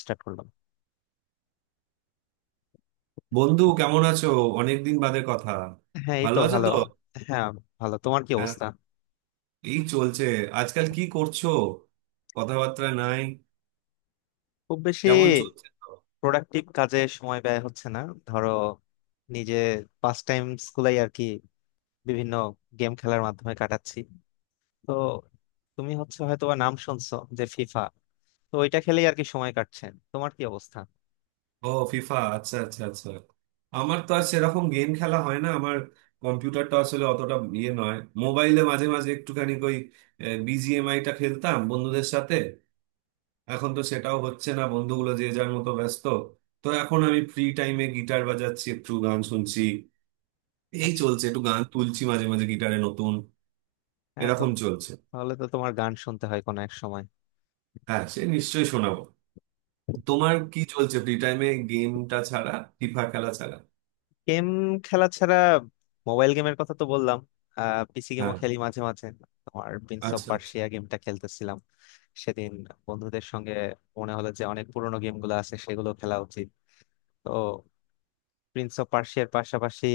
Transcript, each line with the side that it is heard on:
left: Start করলাম।
right: বন্ধু, কেমন আছো? অনেকদিন বাদে কথা।
left: হ্যাঁ, এই
right: ভালো
left: তো
right: আছো
left: ভালো।
right: তো?
left: হ্যাঁ। ভালো, তোমার কি
right: হ্যাঁ,
left: অবস্থা?
right: এই চলছে। আজকাল কি করছো? কথাবার্তা নাই।
left: খুব বেশি
right: কেমন চলছে তো?
left: প্রোডাক্টিভ কাজে সময় ব্যয় হচ্ছে না। ধরো নিজে পাস টাইম স্কুলেই আর কি। বিভিন্ন গেম খেলার মাধ্যমে কাটাচ্ছি। তো তুমি হচ্ছে হয়তো বা নাম শুনছো যে ফিফা। তো ওইটা খেলেই আর কি সময় কাটছে। তোমার কি অবস্থা?
right: ও, ফিফা? আচ্ছা, আচ্ছা, আচ্ছা। আমার তো আর সেরকম গেম খেলা হয় না আমার। কম্পিউটারটা আসলে অতটা ইয়ে নয়। মোবাইলে মাঝে মাঝে একটুখানি ওই বিজিএমআই টা খেলতাম বন্ধুদের সাথে। এখন তো সেটাও হচ্ছে না, বন্ধুগুলো যে যার মতো ব্যস্ত। তো এখন আমি ফ্রি টাইমে গিটার বাজাচ্ছি, একটু গান শুনছি। এই
left: আচ্ছা।
right: চলছে, একটু গান তুলছি মাঝে মাঝে গিটারে নতুন।
left: হ্যাঁ, তো
right: এরকম চলছে।
left: তাহলে তো তোমার গান শুনতে হয় কোনো এক সময়।
right: হ্যাঁ, সে নিশ্চয়ই শোনাবো। তোমার কি চলছে ফ্রি টাইমে, গেমটা ছাড়া? ফিফা খেলা ছাড়া?
left: গেম খেলা ছাড়া। মোবাইল গেমের কথা তো বললাম। পিসি গেমও
right: হ্যাঁ।
left: খেলি মাঝে মাঝে। তোমার প্রিন্স অফ
right: আচ্ছা, আচ্ছা।
left: পার্সিয়া গেমটা খেলতেছিলাম সেদিন বন্ধুদের সঙ্গে। মনে হলো যে অনেক পুরোনো গেমগুলো আছে সেগুলো খেলা উচিত। তো প্রিন্স অফ পার্সিয়ার পাশাপাশি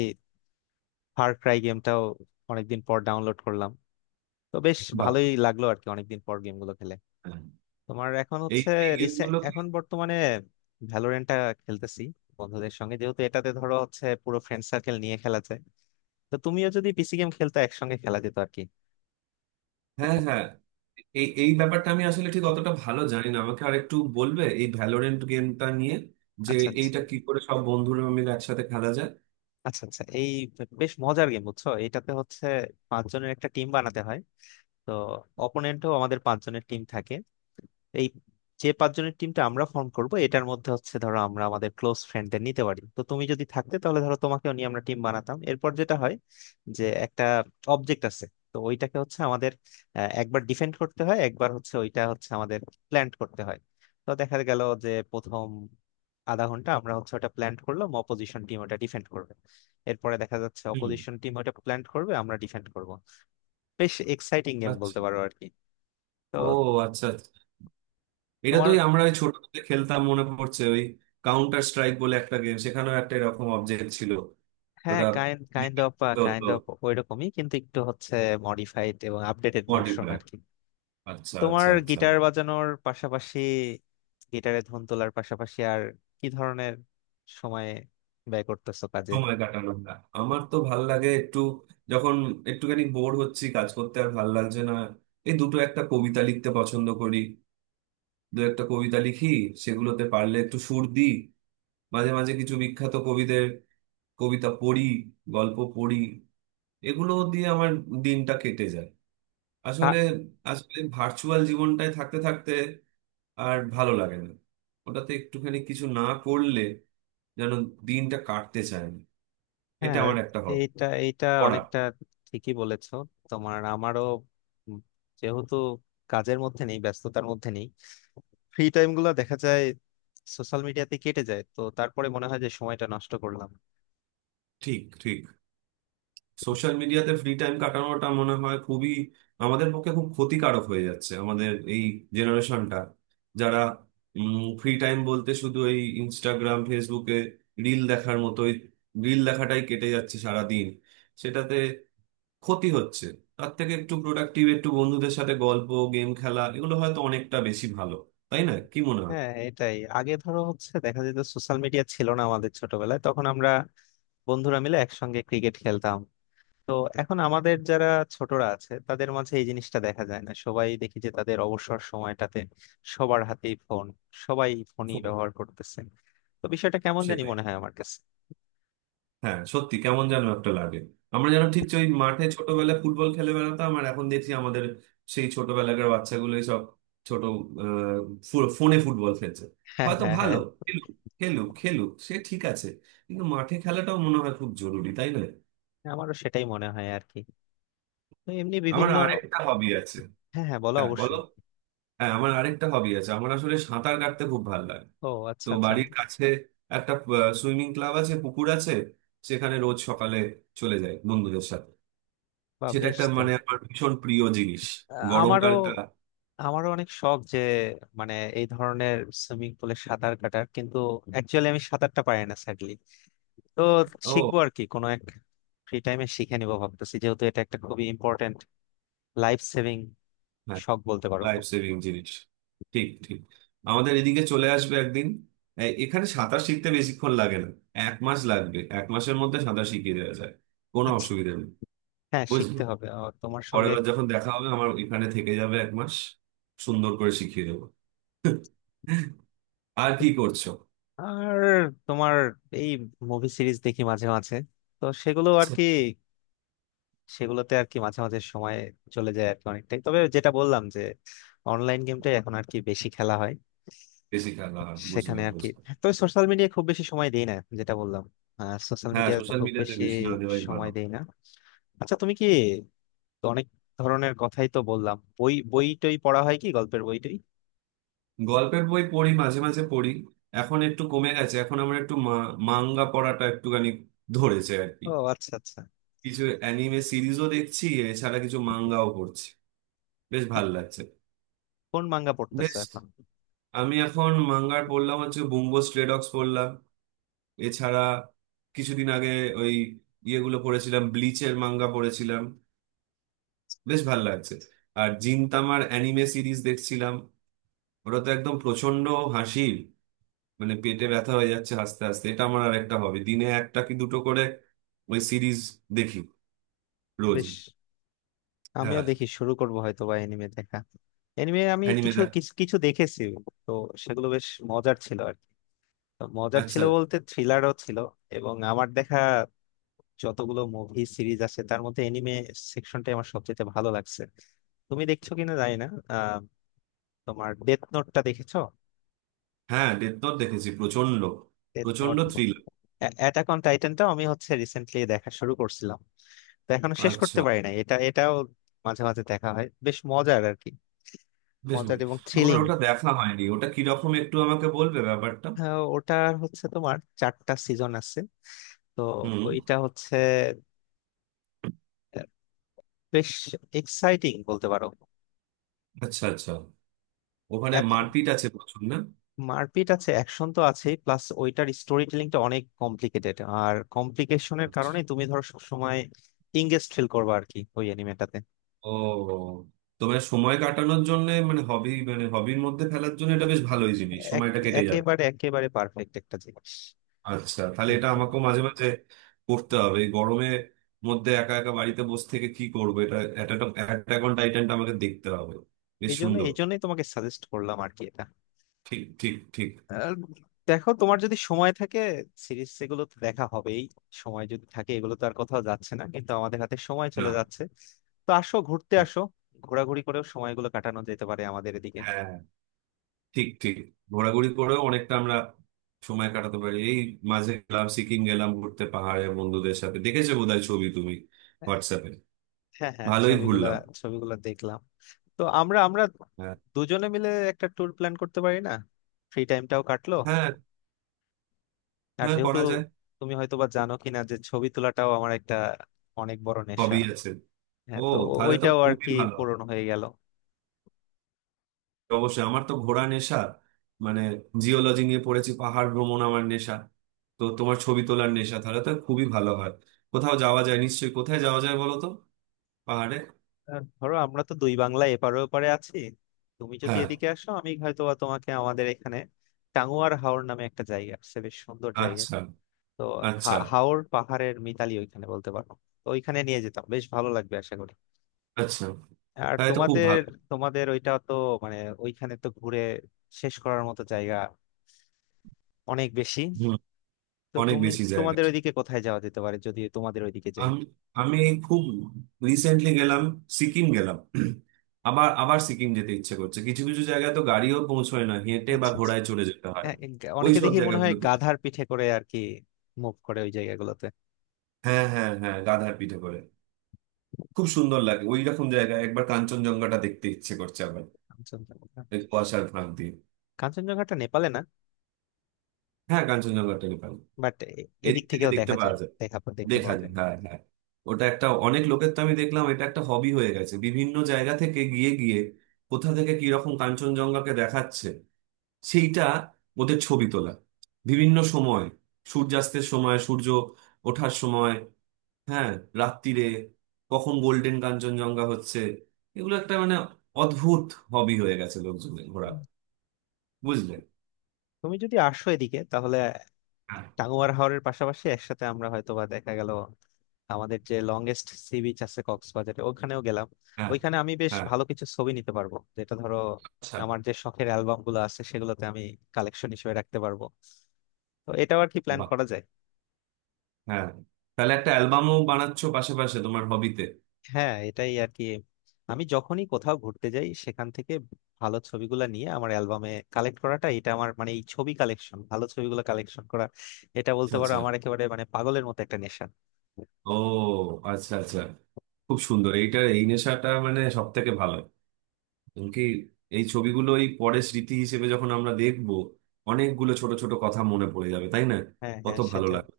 left: ফার ক্রাই গেমটাও অনেকদিন পর ডাউনলোড করলাম। তো বেশ
right: বাহ।
left: ভালোই লাগলো আর কি, অনেকদিন পর গেমগুলো খেলে।
right: হ্যাঁ।
left: তোমার এখন
right: এই
left: হচ্ছে
right: এই গেমগুলো কি?
left: এখন বর্তমানে ভ্যালোরেন্টটা খেলতেছি বন্ধুদের সঙ্গে, যেহেতু এটাতে ধরো হচ্ছে পুরো ফ্রেন্ড সার্কেল নিয়ে খেলা যায়। তো তুমিও যদি পিসি গেম খেলতে, একসঙ্গে খেলা যেত আর কি।
right: হ্যাঁ, হ্যাঁ। এই এই ব্যাপারটা আমি আসলে ঠিক অতটা ভালো জানি না। আমাকে আরেকটু বলবে এই ভ্যালোরেন্ট গেমটা নিয়ে? যে
left: আচ্ছা, আচ্ছা,
right: এইটা কি করে সব বন্ধুরা মিলে একসাথে খেলা যায়?
left: আচ্ছা, আচ্ছা। এই, বেশ মজার গেম বুঝছো। এটাতে হচ্ছে পাঁচজনের একটা টিম বানাতে হয়। তো অপোনেন্টও আমাদের পাঁচজনের টিম থাকে। এই যে পাঁচজনের টিমটা আমরা ফর্ম করব, এটার মধ্যে হচ্ছে ধরো আমরা আমাদের ক্লোজ ফ্রেন্ডদের নিতে পারি। তো তুমি যদি থাকতে তাহলে ধরো তোমাকেও নিয়ে আমরা টিম বানাতাম। এরপর যেটা হয় যে একটা অবজেক্ট আছে। তো ওইটাকে হচ্ছে আমাদের একবার ডিফেন্ড করতে হয়, একবার হচ্ছে ওইটা হচ্ছে আমাদের প্ল্যান্ট করতে হয়। তো দেখা গেল যে প্রথম আধা ঘন্টা আমরা হচ্ছে ওটা প্ল্যান্ট করলাম, অপোজিশন টিম ওটা ডিফেন্ড করবে। এরপরে দেখা যাচ্ছে
right: হুম।
left: অপোজিশন টিম ওটা প্ল্যান্ট করবে, আমরা ডিফেন্ড করব। বেশ এক্সাইটিং গেম বলতে
right: আচ্ছা।
left: পারো আর কি। তো
right: ও, আচ্ছা, আচ্ছা। এটা
left: তোমার।
right: তুই, আমরা ওই ছোটবেলায় খেলতাম মনে পড়ছে, ওই কাউন্টার স্ট্রাইক বলে একটা গেম, সেখানেও একটা এরকম অবজেক্ট ছিল।
left: হ্যাঁ,
right: ওটা
left: কাইন্ড কাইন্ড
right: depend
left: অফ।
right: করতে হতো।
left: কাইন্ড অফ ওইরকমই, কিন্তু একটু হচ্ছে মডিফাইড এবং আপডেটেড ভার্সন
right: মডিফাই।
left: আর কি।
right: আচ্ছা,
left: তোমার
right: আচ্ছা, আচ্ছা।
left: গিটার বাজানোর পাশাপাশি, গিটারে ধুন তোলার পাশাপাশি, আর কি ধরনের সময়ে ব্যয় করতেছো কাজে?
right: সময় কাটানো না। আমার তো ভাল লাগে একটু, যখন একটুখানি বোর হচ্ছি কাজ করতে আর ভাল লাগছে না, এই দুটো একটা কবিতা লিখতে পছন্দ করি। দু একটা কবিতা লিখি, সেগুলোতে পারলে একটু সুর দিই। মাঝে মাঝে কিছু বিখ্যাত কবিদের কবিতা পড়ি, গল্প পড়ি। এগুলো দিয়ে আমার দিনটা কেটে যায়। আসলে
left: আ-
right: আসলে ভার্চুয়াল জীবনটায় থাকতে থাকতে আর ভালো লাগে না। ওটাতে একটুখানি কিছু না করলে যেন দিনটা কাটতে চায় না। এটা
left: হ্যাঁ,
right: আমার একটা হব,
left: এইটা এইটা
right: পড়া।
left: অনেকটা ঠিকই বলেছো। তোমার আমারও উম যেহেতু কাজের মধ্যে নেই, ব্যস্ততার মধ্যে নেই, ফ্রি টাইম গুলো দেখা যায় সোশ্যাল মিডিয়াতে কেটে যায়, তো তারপরে মনে হয় যে সময়টা নষ্ট করলাম।
right: ঠিক, ঠিক। সোশ্যাল মিডিয়াতে ফ্রি টাইম কাটানোটা মনে হয় খুবই আমাদের পক্ষে খুব ক্ষতিকারক হয়ে যাচ্ছে। আমাদের এই জেনারেশনটা, যারা ফ্রি টাইম বলতে শুধু এই ইনস্টাগ্রাম ফেসবুকে রিল দেখার মতোই, রিল দেখাটাই কেটে যাচ্ছে সারা দিন। সেটাতে ক্ষতি হচ্ছে। তার থেকে একটু প্রোডাক্টিভ, একটু বন্ধুদের সাথে গল্প, গেম খেলা, এগুলো হয়তো অনেকটা বেশি ভালো, তাই না? কি মনে হয়?
left: হ্যাঁ, এটাই আগে ধরো হচ্ছে দেখা যেত, সোশ্যাল মিডিয়া ছিল না আমাদের ছোটবেলায়, তখন আমরা বন্ধুরা মিলে একসঙ্গে ক্রিকেট খেলতাম। তো এখন আমাদের যারা ছোটরা আছে তাদের মাঝে এই জিনিসটা দেখা যায় না। সবাই দেখি যে তাদের অবসর সময়টাতে সবার হাতেই ফোন, সবাই ফোনই
right: সেটাই,
left: ব্যবহার করতেছে। তো বিষয়টা কেমন জানি
right: সেটাই।
left: মনে হয় আমার কাছে।
right: হ্যাঁ, সত্যি কেমন যেন একটা লাগে। আমরা যেন ঠিক ওই মাঠে ছোটবেলায় ফুটবল খেলে বেড়াতাম, আর এখন দেখছি আমাদের সেই ছোটবেলাকার বাচ্চাগুলোই সব ছোট আহ, ফোনে ফুটবল খেলছে।
left: হ্যাঁ,
right: হয়তো
left: হ্যাঁ,
right: ভালো।
left: হ্যাঁ।
right: খেলুক, খেলুক, খেলুক, সে ঠিক আছে। কিন্তু মাঠে খেলাটাও মনে হয় খুব জরুরি, তাই না?
left: আমারও সেটাই মনে হয় আর কি। তো এমনি
right: আমার
left: বিভিন্ন।
right: আরেকটা হবি আছে।
left: হ্যাঁ, হ্যাঁ, বলো
right: হ্যাঁ, বলো।
left: অবশ্যই।
right: হ্যাঁ, আমার আরেকটা হবি আছে। আমার আসলে সাঁতার কাটতে খুব ভালো লাগে।
left: ও,
right: তো
left: আচ্ছা আচ্ছা।
right: বাড়ির কাছে একটা সুইমিং ক্লাব আছে, পুকুর আছে। সেখানে রোজ সকালে চলে যাই বন্ধুদের সাথে।
left: বা
right: সেটা
left: বেশ
right: একটা
left: তো।
right: মানে আমার ভীষণ প্রিয় জিনিস।
left: আমারও,
right: গরমকালটা।
left: অনেক শখ যে, মানে এই ধরনের সুইমিং পুলে সাঁতার কাটার, কিন্তু অ্যাকচুয়ালি আমি সাঁতারটা পারি না, স্যাডলি। তো শিখবো
right: ও।
left: আর কি কোনো এক ফ্রি টাইমে, শিখে নিবো ভাবতেছি, যেহেতু এটা একটা খুবই ইম্পর্টেন্ট লাইফ সেভিং
right: হ্যাঁ।
left: শখ বলতে পারো।
right: লাইফ সেভিং জিনিস। ঠিক, ঠিক। আমাদের এদিকে চলে আসবে একদিন। এখানে সাঁতার শিখতে বেশিক্ষণ লাগে না। 1 মাস লাগবে, এক মাসের মধ্যে সাঁতার শিখিয়ে দেওয়া যায়। কোনো
left: আচ্ছা,
right: অসুবিধা নেই।
left: হ্যাঁ
right: বুঝলি,
left: শিখতে হবে আর তোমার
right: পরের
left: সঙ্গে।
right: বার যখন দেখা হবে আমার এখানে থেকে যাবে 1 মাস, সুন্দর করে শিখিয়ে দেবো। আর কি করছো?
left: আর তোমার এই, মুভি সিরিজ দেখি মাঝে মাঝে। তো সেগুলো আর কি, সেগুলোতে আর কি মাঝে মাঝে সময় চলে যায় আর কি অনেকটাই। তবে যেটা বললাম, যে অনলাইন গেমটাই এখন আর কি বেশি খেলা হয়,
right: বেশি খেলা হয়,
left: সেখানে
right: বুঝলাম,
left: আর কি।
right: বুঝলাম।
left: তবে সোশ্যাল মিডিয়া খুব বেশি সময় দেই না, যেটা বললাম, সোশ্যাল
right: হ্যাঁ,
left: মিডিয়া
right: সোশ্যাল
left: খুব
right: মিডিয়াতে
left: বেশি
right: বেশি না দেওয়াই ভালো।
left: সময় দেই না। আচ্ছা, তুমি কি, তো অনেক ধরনের কথাই তো বললাম, বই বই টই পড়া হয় কি, গল্পের বই টই?
right: গল্পের বই পড়ি, মাঝে মাঝে পড়ি। এখন একটু কমে গেছে, এখন আমার একটু মাঙ্গা পড়াটা একটুখানি ধরেছে আর কি।
left: ও আচ্ছা আচ্ছা।
right: কিছু অ্যানিমে সিরিজও দেখছি, এছাড়া কিছু মাঙ্গাও পড়ছি। বেশ
left: কি-
right: ভালো লাগছে।
left: কোন মাঙ্গা
right: বেশ,
left: পড়তেছো এখন?
right: আমি এখন মাঙ্গার পড়লাম হচ্ছে বুম্বো স্ট্রে ডগস পড়লাম। এছাড়া কিছুদিন আগে ওই ইয়েগুলো পড়েছিলাম, ব্লিচের মাঙ্গা পড়েছিলাম। বেশ ভালো লাগছে। আর জিনতামার অ্যানিমে সিরিজ দেখছিলাম। ওটা তো একদম প্রচন্ড হাসির, মানে পেটে ব্যথা হয়ে যাচ্ছে হাসতে হাসতে। এটা আমার আর একটা হবে, দিনে একটা কি দুটো করে ওই সিরিজ দেখি রোজ।
left: বেশ। আমিও
right: হ্যাঁ।
left: দেখি শুরু করবো হয়তো বা এনিমে দেখা। এনিমে আমি
right: অ্যানিমে
left: কিছু
right: দেখ।
left: কিছু কিছু দেখেছি। তো সেগুলো বেশ মজার ছিল আর কি। তো মজার
right: আচ্ছা।
left: ছিল বলতে, থ্রিলারও ছিল। এবং আমার দেখা যতগুলো মুভি সিরিজ আছে তার মধ্যে এনিমে সেকশনটাই আমার সবচেয়ে ভালো লাগছে। তুমি দেখছো কিনা জানি না। আহ তোমার ডেথ নোটটা দেখেছো?
right: হ্যাঁ, ডেথ নোট দেখেছি, প্রচন্ড
left: ডেথ
right: প্রচন্ড
left: নোট।
right: থ্রিল।
left: অ্যাটাক অন টাইটানটাও আমি হচ্ছে রিসেন্টলি দেখা শুরু করছিলাম। তো এখনো শেষ
right: আচ্ছা।
left: করতে পারি নাই এটা, এটাও মাঝে মাঝে দেখা হয়, বেশ মজার আর কি।
right: বেশ
left: মজার
right: বলি।
left: এবং
right: আমার
left: থ্রিলিং।
right: ওটা দেখা হয়নি, ওটা কিরকম একটু আমাকে বলবে ব্যাপারটা?
left: ওটার হচ্ছে তোমার চারটা সিজন আছে। তো
right: হুম।
left: ওইটা হচ্ছে আহ, বেশ এক্সাইটিং বলতে পারো।
right: আচ্ছা, আচ্ছা। ওখানে
left: এত
right: মারপিট আছে প্রচুর, না?
left: মারপিট আছে, অ্যাকশন তো আছেই, প্লাস ওইটার স্টোরি টেলিংটা অনেক কমপ্লিকেটেড। আর কমপ্লিকেশনের
right: আচ্ছা।
left: কারণে তুমি ধরো সবসময় ইংগেজ ফিল করবে আর কি ওই অ্যানিমেটাতে।
right: ও, তোমার সময় কাটানোর জন্য, মানে হবি, মানে হবির মধ্যে ফেলার জন্য এটা বেশ ভালোই জিনিস, সময়টা কেটে যাবে।
left: একেবারে একেবারে পারফেক্ট একটা জিনিস।
right: আচ্ছা, তাহলে এটা
left: দেখবা
right: আমাকেও মাঝে মাঝে করতে হবে। এই গরমের মধ্যে একা একা বাড়িতে বসে থেকে কি করবো, এটা অ্যাটাক অন টাইটানটা আমাকে দেখতে হবে। বেশ
left: এই জন্য,
right: সুন্দর।
left: এই জন্যই তোমাকে সাজেস্ট করলাম আর কি এটা।
right: ঠিক, ঠিক, ঠিক।
left: আর দেখো, তোমার যদি সময় থাকে সিরিজ এগুলো তো দেখা হবেই। সময় যদি থাকে, এগুলো তো আর কোথাও যাচ্ছে না, কিন্তু আমাদের হাতে সময়
right: না।
left: চলে যাচ্ছে। তো আসো, ঘুরতে
right: ঠিক।
left: আসো। ঘোরাঘুরি করেও সময়গুলো কাটানো যেতে পারে আমাদের এদিকে।
right: হ্যাঁ। ঠিক, ঠিক। ঘোরাঘুরি করেও অনেকটা আমরা সময় কাটাতে পারি। এই মাঝে গেলাম, সিকিম গেলাম ঘুরতে পাহাড়ে বন্ধুদের সাথে। দেখেছো বোধহয় ছবি তুমি হোয়াটসঅ্যাপে।
left: হ্যাঁ, হ্যাঁ,
right: ভালোই
left: ছবিগুলা
right: ঘুরলাম।
left: ছবিগুলা দেখলাম। তো আমরা আমরা
right: হ্যাঁ,
left: দুজনে মিলে একটা ট্যুর প্ল্যান করতে পারি না? ফ্রি টাইমটাও কাটলো।
right: হ্যাঁ,
left: আর
right: হ্যাঁ,
left: যেহেতু
right: করা যায়।
left: তুমি হয়তো বা জানো কিনা যে ছবি তোলাটাও আমার একটা অনেক বড় নেশা।
right: সবই আছে। ও,
left: হ্যাঁ, তো
right: তাহলে তো
left: ওইটাও আর
right: খুবই
left: কি
right: ভালো।
left: পূরণ হয়ে গেল।
right: অবশ্যই, আমার তো ঘোরা নেশা। মানে জিওলজি নিয়ে পড়েছি, পাহাড় ভ্রমণ আমার নেশা। তো তোমার ছবি তোলার নেশা, তাহলে তো খুবই ভালো হয়। কোথাও যাওয়া যায় নিশ্চয়ই। কোথায় যাওয়া যায় বলো তো? পাহাড়ে।
left: আর ধরো, আমরা তো দুই বাংলা এপারে ওপারে আছি। তুমি যদি
right: হ্যাঁ।
left: এদিকে আসো, আমি হয়তো বা তোমাকে আমাদের এখানে, টাঙ্গুয়ার হাওর নামে একটা জায়গা আছে, বেশ সুন্দর জায়গা।
right: আচ্ছা,
left: তো
right: আচ্ছা,
left: হাওর পাহাড়ের মিতালি ওইখানে বলতে পারো। তো ওইখানে নিয়ে যেতাম, বেশ ভালো লাগবে আশা করি।
right: আচ্ছা।
left: আর
right: তাহলে তো খুব
left: তোমাদের,
right: ভালো।
left: ওইটা তো মানে ওইখানে তো ঘুরে শেষ করার মতো জায়গা অনেক বেশি।
right: হুম।
left: তো
right: অনেক
left: তুমি,
right: বেশি জায়গা
left: তোমাদের
right: আছে।
left: ওইদিকে কোথায় যাওয়া যেতে পারে যদি তোমাদের ওইদিকে যাই?
right: আমি, আমি এই খুব রিসেন্টলি গেলাম, সিকিম গেলাম। আবার, আবার সিকিম যেতে ইচ্ছে করছে। কিছু কিছু জায়গায় তো গাড়িও পৌঁছয় না, হেঁটে বা
left: আচ্ছা আচ্ছা।
right: ঘোড়ায় চলে যেতে হয়।
left: হ্যাঁ, এই
right: ওই
left: অনেকে
right: সব
left: দেখি মনে হয়
right: জায়গাগুলোতে।
left: গাধার পিঠে করে আর কি মুভ করে ওই জায়গাগুলোতে।
right: হ্যাঁ, হ্যাঁ, হ্যাঁ, গাধার পিঠে করে। খুব সুন্দর লাগে ওই রকম জায়গা। একবার কাঞ্চনজঙ্ঘাটা দেখতে ইচ্ছে করছে আবার,
left: কাঞ্চনজঙ্ঘা।
right: এই কুয়াশার ফাঁক দিয়ে।
left: কাঞ্চনজঙ্ঘাটা নেপালে না?
right: হ্যাঁ, কাঞ্চনজঙ্ঘাটা নেপাল,
left: বাট এদিক
right: এদিক থেকে
left: থেকেও
right: দেখতে
left: দেখা যায়,
right: পাওয়া যায়।
left: দেখতে
right: দেখা
left: পাওয়া
right: যায়,
left: যায়।
right: হ্যাঁ, হ্যাঁ। ওটা একটা অনেক লোকের, তো আমি দেখলাম এটা একটা হবি হয়ে গেছে বিভিন্ন জায়গা থেকে গিয়ে গিয়ে কোথা থেকে কি রকম কাঞ্চনজঙ্ঘাকে দেখাচ্ছে সেইটা ওদের ছবি তোলা। বিভিন্ন সময়, সূর্যাস্তের সময়, সূর্য ওঠার সময়, হ্যাঁ, রাত্তিরে, কখন গোল্ডেন কাঞ্চনজঙ্ঘা হচ্ছে, এগুলো একটা মানে অদ্ভুত হবি হয়ে গেছে লোকজনের, ঘোরা।
left: হুম।
right: বুঝলে।
left: তুমি যদি আসো এদিকে তাহলে
right: হ্যাঁ,
left: টাঙ্গুয়ার হাওরের পাশাপাশি একসাথে আমরা হয়তোবা দেখা গেল, আমাদের যে লংগেস্ট সি বিচ আছে কক্সবাজারে ওখানেও গেলাম।
right: হ্যাঁ,
left: ওইখানে আমি বেশ
right: হ্যাঁ।
left: ভালো কিছু ছবি নিতে পারবো, যেটা ধরো
right: আচ্ছা।
left: আমার যে শখের অ্যালবাম গুলো আছে সেগুলোতে আমি কালেকশন হিসেবে রাখতে পারবো। তো এটাও আর কি প্ল্যান
right: বাহ,
left: করা যায়।
right: হ্যাঁ, তাহলে একটা অ্যালবামও বানাচ্ছো পাশাপাশি তোমার হবিতে।
left: হ্যাঁ এটাই আর কি। আমি যখনই কোথাও ঘুরতে যাই সেখান থেকে ভালো ছবিগুলো নিয়ে আমার অ্যালবামে কালেক্ট করাটা, এটা আমার মানে এই ছবি কালেকশন, ভালো ছবিগুলো কালেকশন করা, এটা বলতে পারো
right: আচ্ছা।
left: আমার একেবারে মানে পাগলের মতো একটা নেশা।
right: ও, আচ্ছা, আচ্ছা। খুব সুন্দর এইটা, এই নেশাটা মানে সব থেকে ভালো। এমনকি এই ছবিগুলো এই পরে স্মৃতি হিসেবে যখন আমরা দেখবো, অনেকগুলো ছোট ছোট কথা মনে পড়ে যাবে, তাই না?
left: হ্যাঁ,
right: কত
left: হ্যাঁ
right: ভালো
left: সেটাই।
right: লাগবে।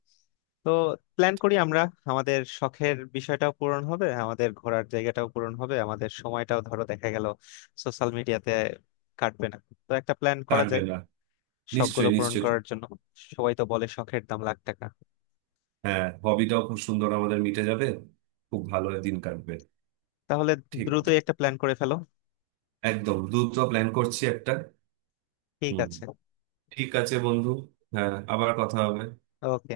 left: তো প্ল্যান করি আমরা। আমাদের শখের বিষয়টাও পূরণ হবে, আমাদের ঘোরার জায়গাটাও পূরণ হবে, আমাদের সময়টাও ধরো দেখা গেল সোশ্যাল মিডিয়াতে কাটবে না। তো একটা প্ল্যান করা
right: কাটবে
left: যায়
right: না।
left: শখগুলো
right: নিশ্চয়ই,
left: পূরণ
right: নিশ্চয়ই।
left: করার জন্য। সবাই তো বলে শখের দাম লাখ টাকা।
right: হ্যাঁ, হবিটাও খুব সুন্দর আমাদের মিটে যাবে, খুব ভালো দিন কাটবে।
left: তাহলে
right: ঠিক, ঠিক।
left: দ্রুতই একটা প্ল্যান করে ফেলো।
right: একদম দ্রুত প্ল্যান করছি একটা।
left: ঠিক
right: হুম।
left: আছে।
right: ঠিক আছে বন্ধু। হ্যাঁ, আবার কথা হবে।
left: ওকে।